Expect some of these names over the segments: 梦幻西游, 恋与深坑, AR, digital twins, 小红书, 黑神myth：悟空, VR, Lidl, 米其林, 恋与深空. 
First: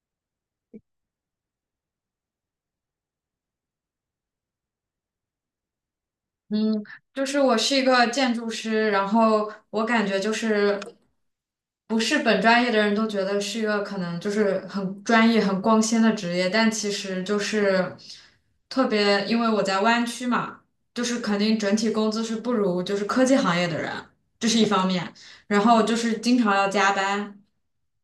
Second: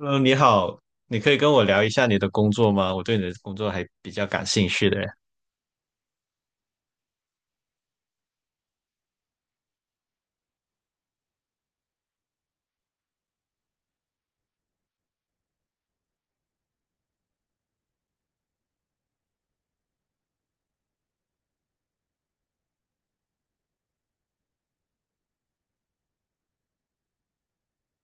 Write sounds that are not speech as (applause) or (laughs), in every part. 嗯，你好，你可以跟我聊一下你的工作吗？我对你的工作还比较感兴趣的。嗯，就是我是一个建筑师，然后我感觉就是不是本专业的人都觉得是一个可能就是很专业、很光鲜的职业，但其实就是特别，因为我在湾区嘛，就是肯定整体工资是不如就是科技行业的人，这是一方面，然后就是经常要加班，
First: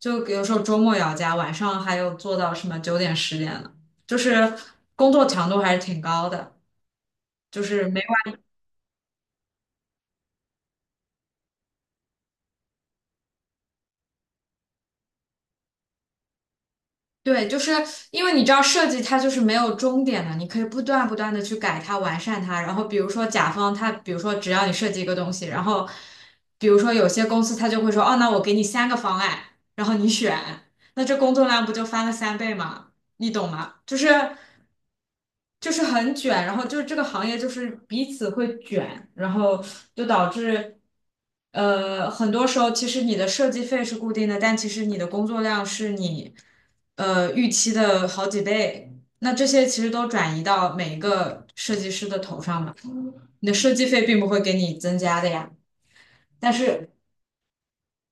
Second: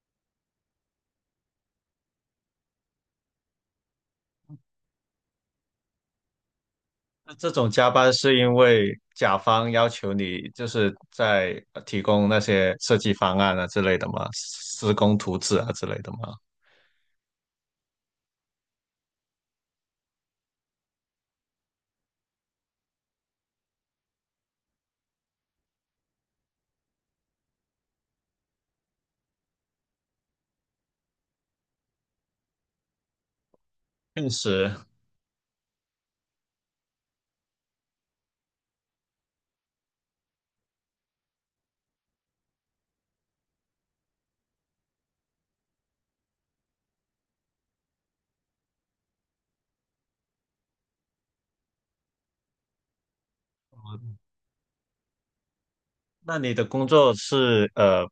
就有时候周末也要加，晚上还有做到什么9点、10点的，就是工作强度还是挺高的。那这就种加是。班是因为甲方要求你就是在提供那些设计方案啊之类的吗？施工图纸啊之类的吗？对，就是因为你知道设计它就是没有终点的，你可以不断不断的去改它、完善它。然后比如说甲方他，比如说只要你设计一个东西，然后比如说有些公司他就会说，哦，那我给你三个方案，然后你选，那这工作量不就翻了3倍吗？你懂吗？就是。确实，就是很卷，然后就是这个行业就是彼此会卷，然后就导致，很多时候其实你的设计费是固定的，但其实你的工作量是你预期的好几倍。那这些其实都转移到每一个设计师的头上嘛，你的设计费并不会给你增加的呀。那但你的工是作是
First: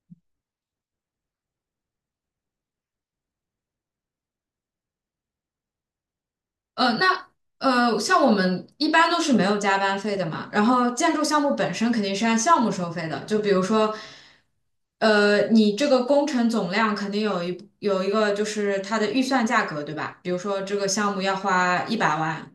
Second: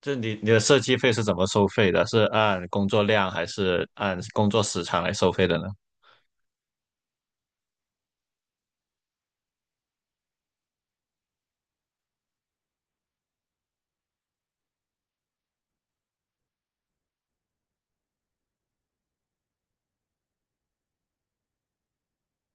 就你的设计费是怎么收费的？是按工作量还是按工作时长来收费的呢？呃，那像我们一般都是没有加班费的嘛，然后建筑项目本身肯定是按项目收费的，就比如说，你这个工程总量肯定有一个就是它的预算价格，对吧？比如说这个项目要花100万，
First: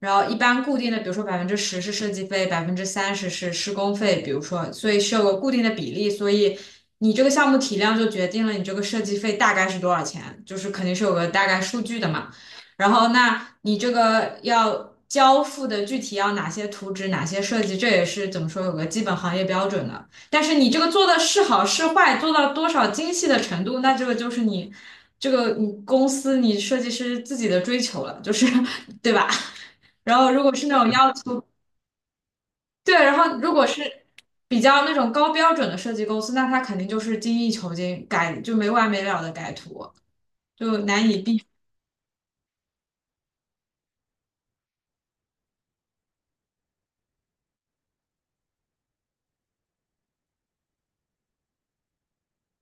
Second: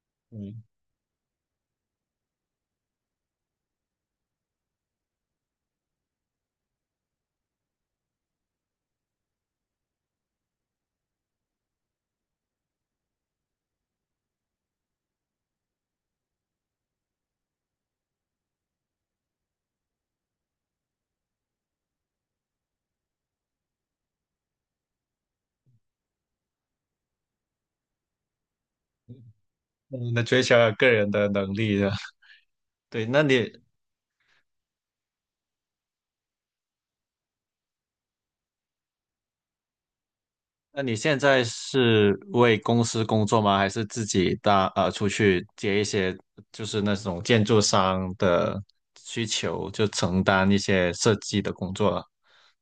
然后一嗯，般固定的，比如说10%是设计费，百分之三十是施工费，比如说，所以是有个固定的比例，所以你这个项目体量就决定了你这个设计费大概是多少钱，就是肯定是有个大概数据的嘛。然后，那你这个要交付的具体要哪些图纸、哪些设计，这也是怎么说有个基本行业标准的。但是你这个做的是好是坏，做到多少精细的程度，那这个就是你这个你公司你设计师自己的追求了，就是 (laughs) 对吧？那 (laughs) 你然的后追如求果是那个种人要的求，能力的。对，对，然那后你如果是比较那种高标准的设计公司，那他肯定就是精益求精，改就没完没了的改图，就那你难现以在避是为公司工作吗？还是自己搭出去接一些就是那种建筑商的需求，就承担一些设计的工作啊？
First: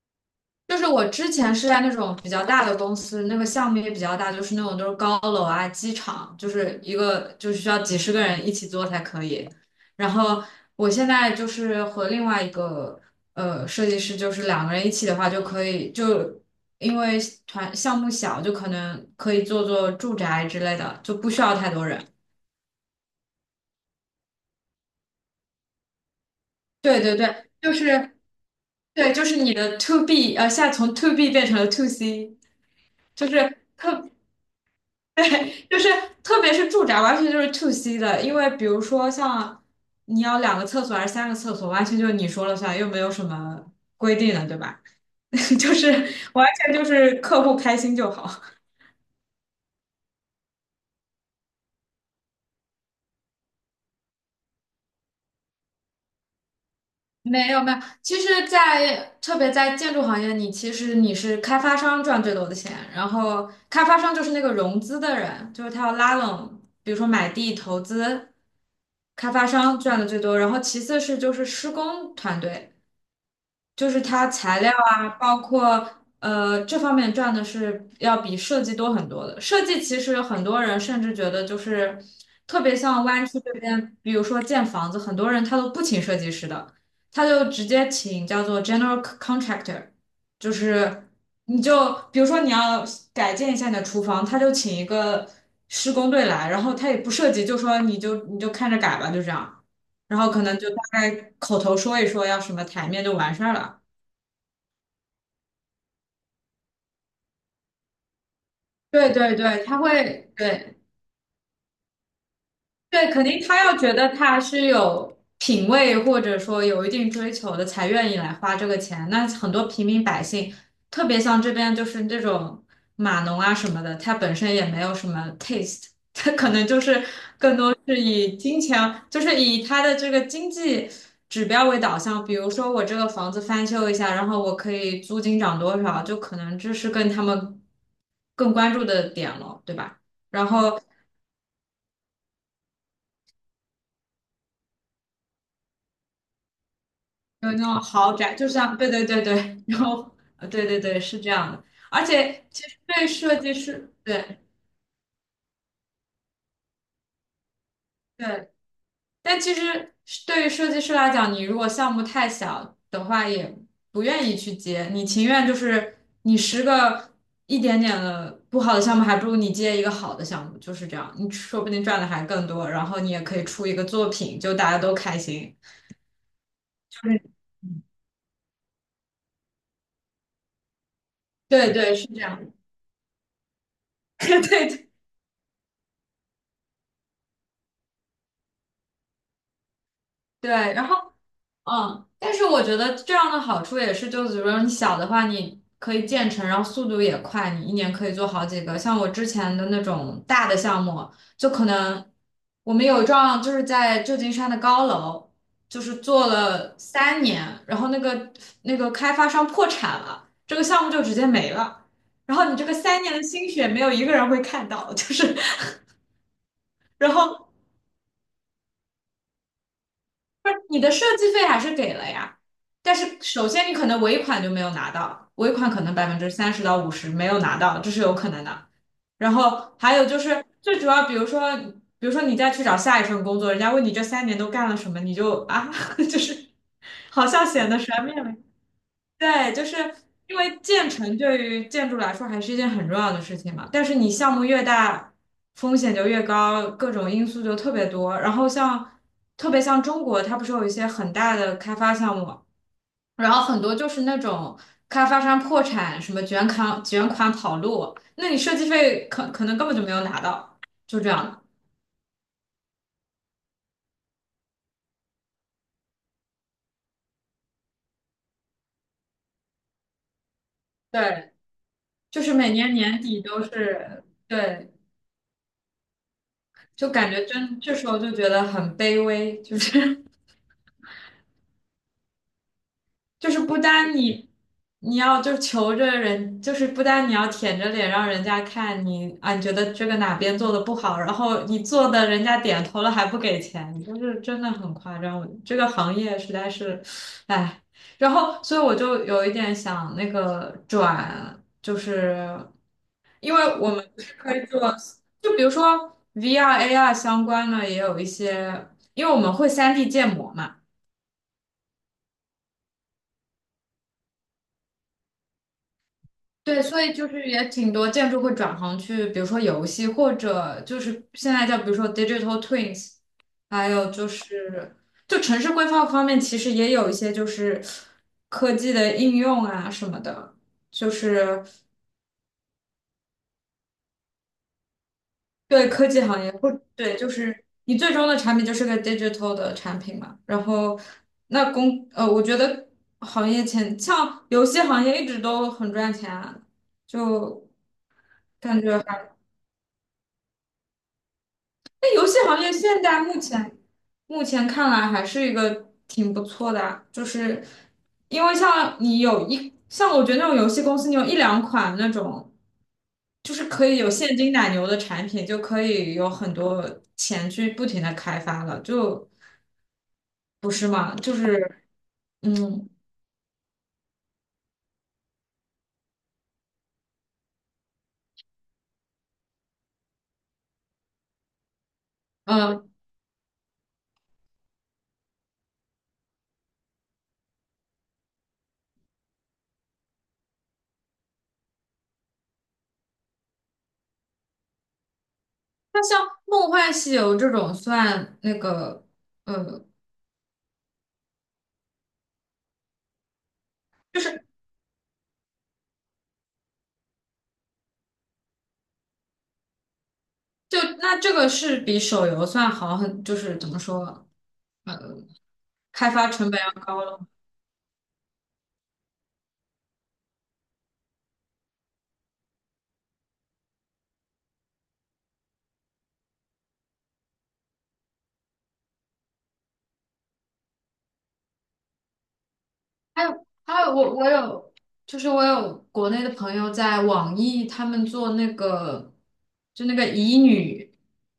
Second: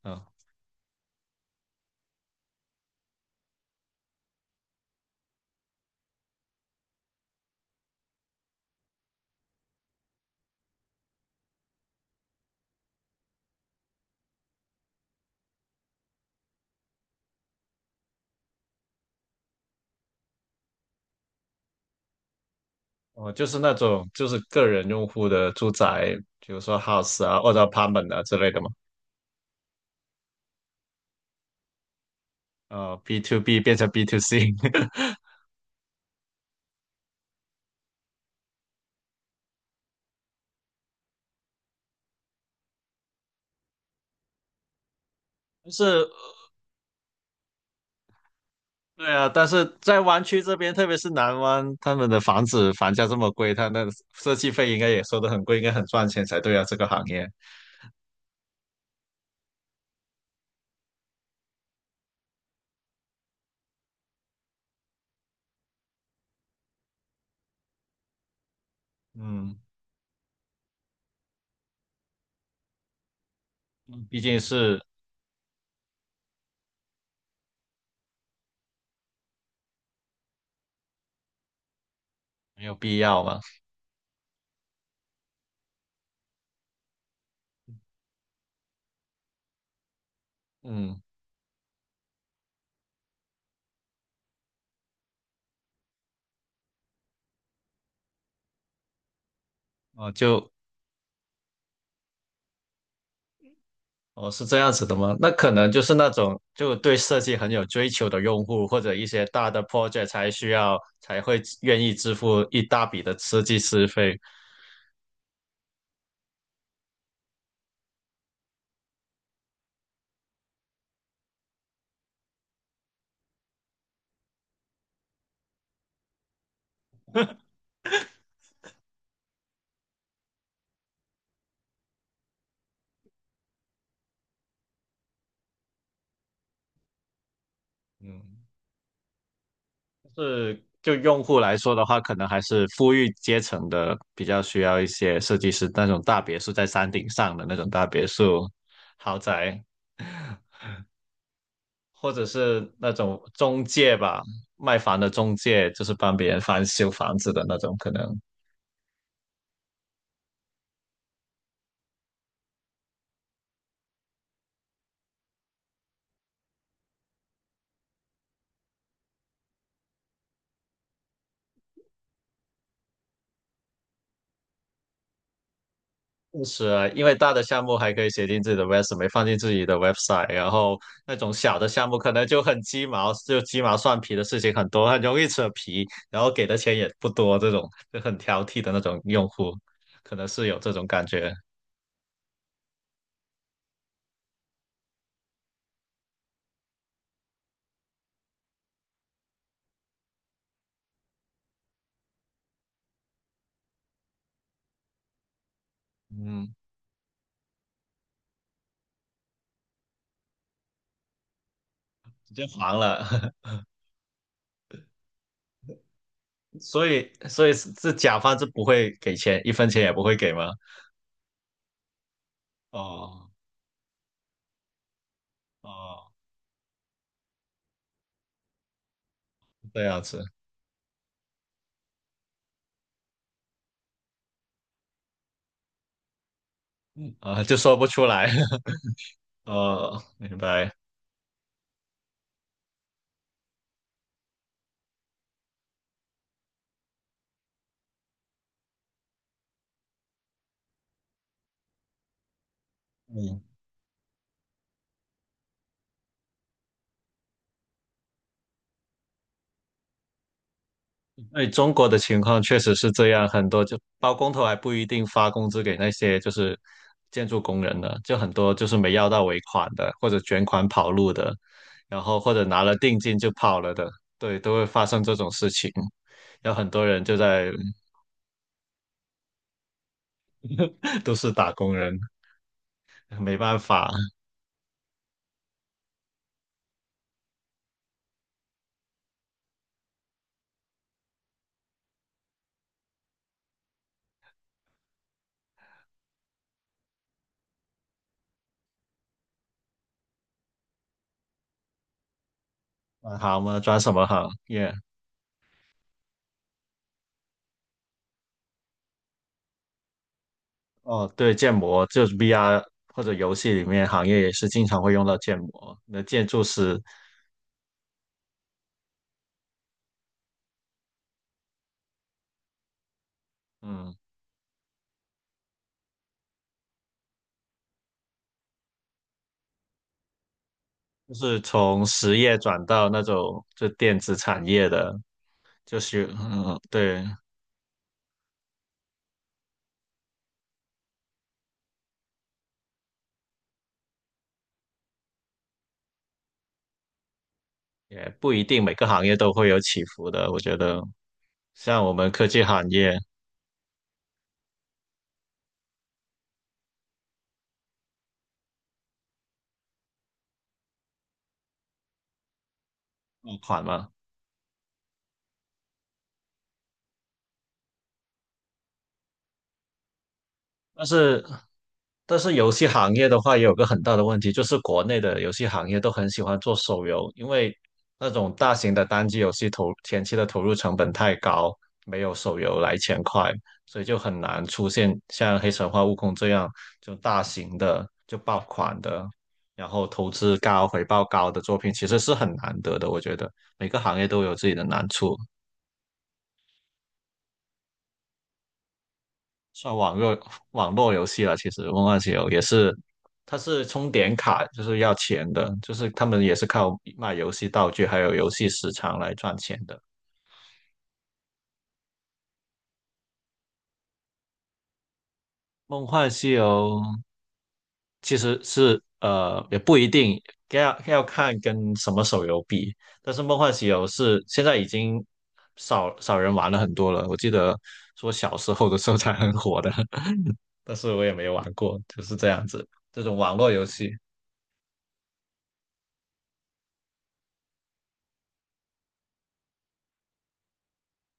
嗯，就是我之前是在那种比较大的公司，那个项目也比较大，就是那种都是高楼啊、机场，就是一个就是需要几十个人一起做才可以。然后我现在就是和另外一个设计师，就是两个人一起的话就可以，就因为团项目小，就可能可以做做住宅之类的，就不需要太多人。我就是那种就是个人用户的住宅，比如说 对对 house 啊对，或者 就 apartment 是啊之类的嘛。对，就是你的 to B，现在从 to B 变成了 to C。B 就 to 是 B 变成 B 特 to C，(laughs) 对，就是特别是住宅，完全就是 to C 的，因为比如说像你要两个厕所还是三个厕所，完全就是你说了算，又没有什么规定的，对吧？(laughs) 就就是是完全就是客户开心就好。对啊，但是在湾区这边，特别是南湾，他们的房子房价这么贵，他那设计费应该也收得很贵，应该很赚钱才对啊，这个行业。没有没有，其实在，特别在建筑行业，你其实你是开发商赚最多的钱，然后开发商就是那个融资的人，就是他要拉拢，比如说买地投资，开发嗯，商赚的最多，然后其次是就是施工团队。就是毕它竟材料是啊，包括这方面赚的是要比设计多很多的。设计其实很多人甚至觉得就是特没有别必像要湾区嘛。这边，比如说建房子，很多人他都不请设计师的，他就直接请叫做 general contractor，就嗯，是你就比如说你要改建一下你的厨房，他就请一个施工队来，然后他也不设计，就说你就看着改吧，就这样。哦，然后可就能就大概口头说一说要什么台面就完事儿了。哦是这样子的吗？那可能就是那种就对设计很有追求的用户，或者一对些对大的 对，他 project 才会，需要对才会愿意支付一大笔对，的肯定设计他要师觉得费。他是有品位或者说有一定追求的，才愿意来花这个钱。那很多平民百姓，特别像这边就是这种码农啊什么的，他本身也没有什么 taste，(laughs) 他可能就是都是以金钱，就是以他的这个经济指标为导向。比如说我这个房子翻修一下，然后我可以租金涨多少，就可能这是跟他们嗯，更关注的点了，对吧？然是后就用户来说的话，可能还是富裕阶层的比较需要一些设计师，那种大别墅在山顶上的有那那种种大别豪宅，墅就像对对豪对对，宅。然后对对对是这样的，而或者且其是实那对于种设计中师，介吧，对卖房的中介，就是帮别人翻修房子的那种，可能对，但其实是对于设计师来讲，你如果项目太小的话，也不愿意去接，你情愿就是你十个一点点的不好的项目，还不如你接一个好的项目，就是这样，你说不定赚的还更多，然后你也可以出一个作品，就大家都开心，是啊，因就为是大的项目嗯还可以写进自己的 resume，放进自己的 website，然后那种小的对项对目是可这能就样，很鸡毛，就鸡毛蒜皮的 (laughs) 事对情很多，对很容易扯皮，然后给的钱也不多，这种就很挑剔的那种用户，可能是对，有这种然后。感觉，嗯，但是我觉得这样的好处也是，就是比如说你小的话，你可以建成，然后速度也快，你一年可以做好几个。像我之前的那种大的项目，就可能我们有一幢就是在旧金山的高楼，就是做嗯，了三年，然后那个开发商破产了，这个项目就直接没了。直然接后你这个黄三了，年的 (laughs) 心血，没有一个人会看到，就是 所 (laughs) 以然所后以是是甲方是不会给钱，一分钱也不会给吗？不是你的设计费还是给了呀，但是哦首先你可能尾款就没有拿到，尾款可能百哦。分之三十到五十没有拿到，这是有可能的。然后这还样有就子是最主要，比如说，比如说你再去找下一份工作，人家问你这三年都干了什么，你就啊，(laughs) 就是好啊，像就显说得不全出面来。了。(laughs) 对，就是哦，因明为白。建成对于建筑来说还是一件很重要的事情嘛，但是你项目越大，风险就越高，各种因素就特别多。然后像特别像中国，它不是有一些很大的开发项目，然嗯，后很多就是那种开发商破产，什么卷款跑路，那你设计费可能根本就没有拿到，就这样的。哎，中国的情况确实是这样，很多就包工头还不一定发工资给那些就是建筑工人呢，就很多就是没要到尾款的，或者卷款跑路的，对，然后就或是者每拿年了定年金底就都跑了的，是，对，都会对，发生这种事情。有很多就人感就觉在 真这时候就觉得很卑微，就是。(laughs) 都是打工人，就没是办不法，单你你要就求着人，就是不单你要舔着脸让人家看你啊，你觉得这个哪边做的不好，然后你做的人家点头了还不给钱，就是真的很夸张。我这个行业实在是，唉。然后，所以我就有一点想那个转，就是转因行为嘛，我转们什不么是行？可以做，耶、就比如说 VR、AR 相关的，也有一些，因为我们会三 d 建模嘛。哦，对，建模就是 VR 或者游戏里面行业也是经常会用到建模。那建筑对，师，所以就是也挺多建筑会转行去，比如说游戏，或者就是现在叫比如说 digital twins，还有嗯，就是就城市规划方面，其实也有一些就是科技的应用啊什么的，就就是是从实业转到那种就电子产业的，对就科技是行业或嗯，对，对，就是你最终的产品就是个 digital 的产品嘛。然后我觉得行业前像游戏行业一直都很赚钱啊，就也不一感定每觉。个行还。业都会有起伏的。我觉得像我游们戏科行技业行现业在目前看来还是一个挺不错的啊，就是因为像你有一像我觉得那种游戏公司，你有一两款那种就爆是款可以有嘛，现金奶牛的产品，就可以有很多钱去不停的开发了，就不是但吗？就是，是但是游戏嗯行业的话，也有个很大的问题，就是国内的游戏行业都很喜欢做手游，因为那种大型的单机游戏投前期的投入成本太高，没有手游呃，来钱快，所以就很难出现像《黑神话：悟空》这样就大型的就爆款的，然后投资高、回报高的作品，其实是很难得的。我觉得每个行业都有自己的难处。那像《梦幻西游》这种算那个呃，算网络游戏了。其实梦幻西游也是，它是充就点是卡，就是要钱的，就是他们也是靠卖游戏道具还有游戏时长来赚钱的。就那这个是比手游算好很，就是怎么说？呃，梦开发幻成西本要游高了。其实是也不一定要看跟什么手游比，但是梦幻西游是现在已经少少人玩了很多了。我记得说小时候的时候才很火的，(laughs) 但是我也没玩过，就是这样子，还这种有网络还游有，戏。我有，就是我有国内的朋友在网易，他们做那个就那个乙女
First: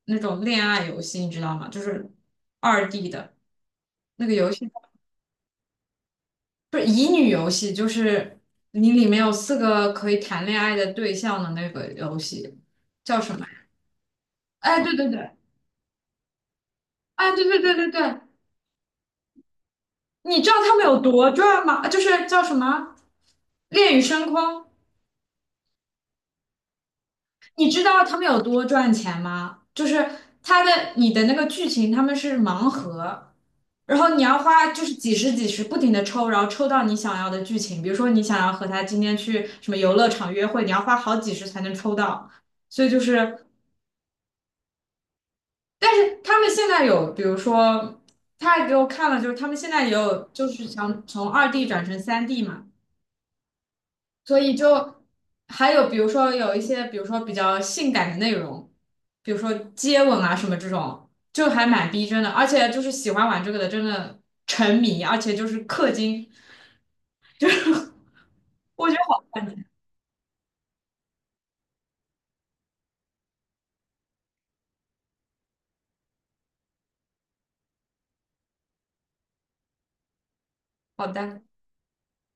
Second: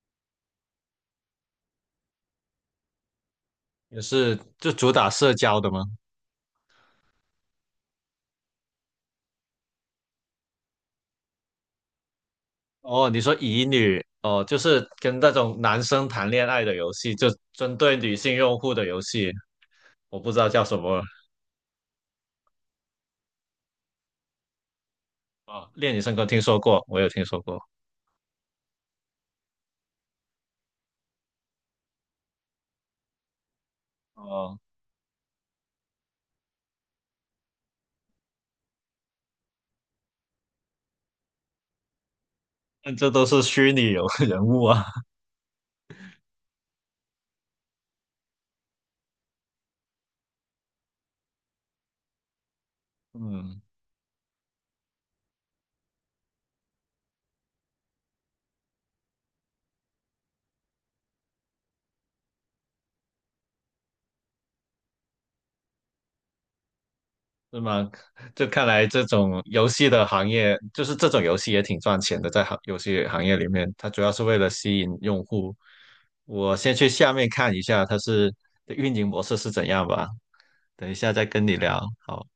那种恋爱游戏，你知道吗？就是二 D 的也那个是游戏，就主打社交的吗？不是乙女游戏，就是你里面有四个可以谈恋爱的对象的那个游戏，哦，叫你什说么乙呀？女哦，就哎，是对对跟对，那种男生谈恋爱的游戏，就哎，对对针对对对女对，性用户的游戏，我不知你道知道叫他什们么有了。多赚吗？就是叫什么《恋与深空》。哦，恋与深坑听说过，我有听说过。你知道他们有多赚钱吗？就是他的你的那个剧情，他们是盲盒，然后你要哦，花就是几十几十不停的抽，然后抽到你想要的剧情。比如说你想要和他今天去什么游乐场约会，你要花好几十才能抽到。所以但就这都是是，虚拟有 (laughs) 人物啊。但是他们现在有，比如说他还给我看了，就是他们现在也有，就是想从二 D 转成3D 嘛。嗯，所以就还有比如说有一些，比如说比较性感的内容，比如说接吻啊什么这种，就还蛮逼真的。而且就是喜欢玩这个的，真的沉迷，而且就是氪金，是吗？就看来我觉得这好种游戏的行业，就是这种游戏也挺赚钱的，在游戏行业里面，它主要是为了吸引用户。我先去下面看一下它是的运营模式是怎样吧，等一好下再单。跟你聊。好。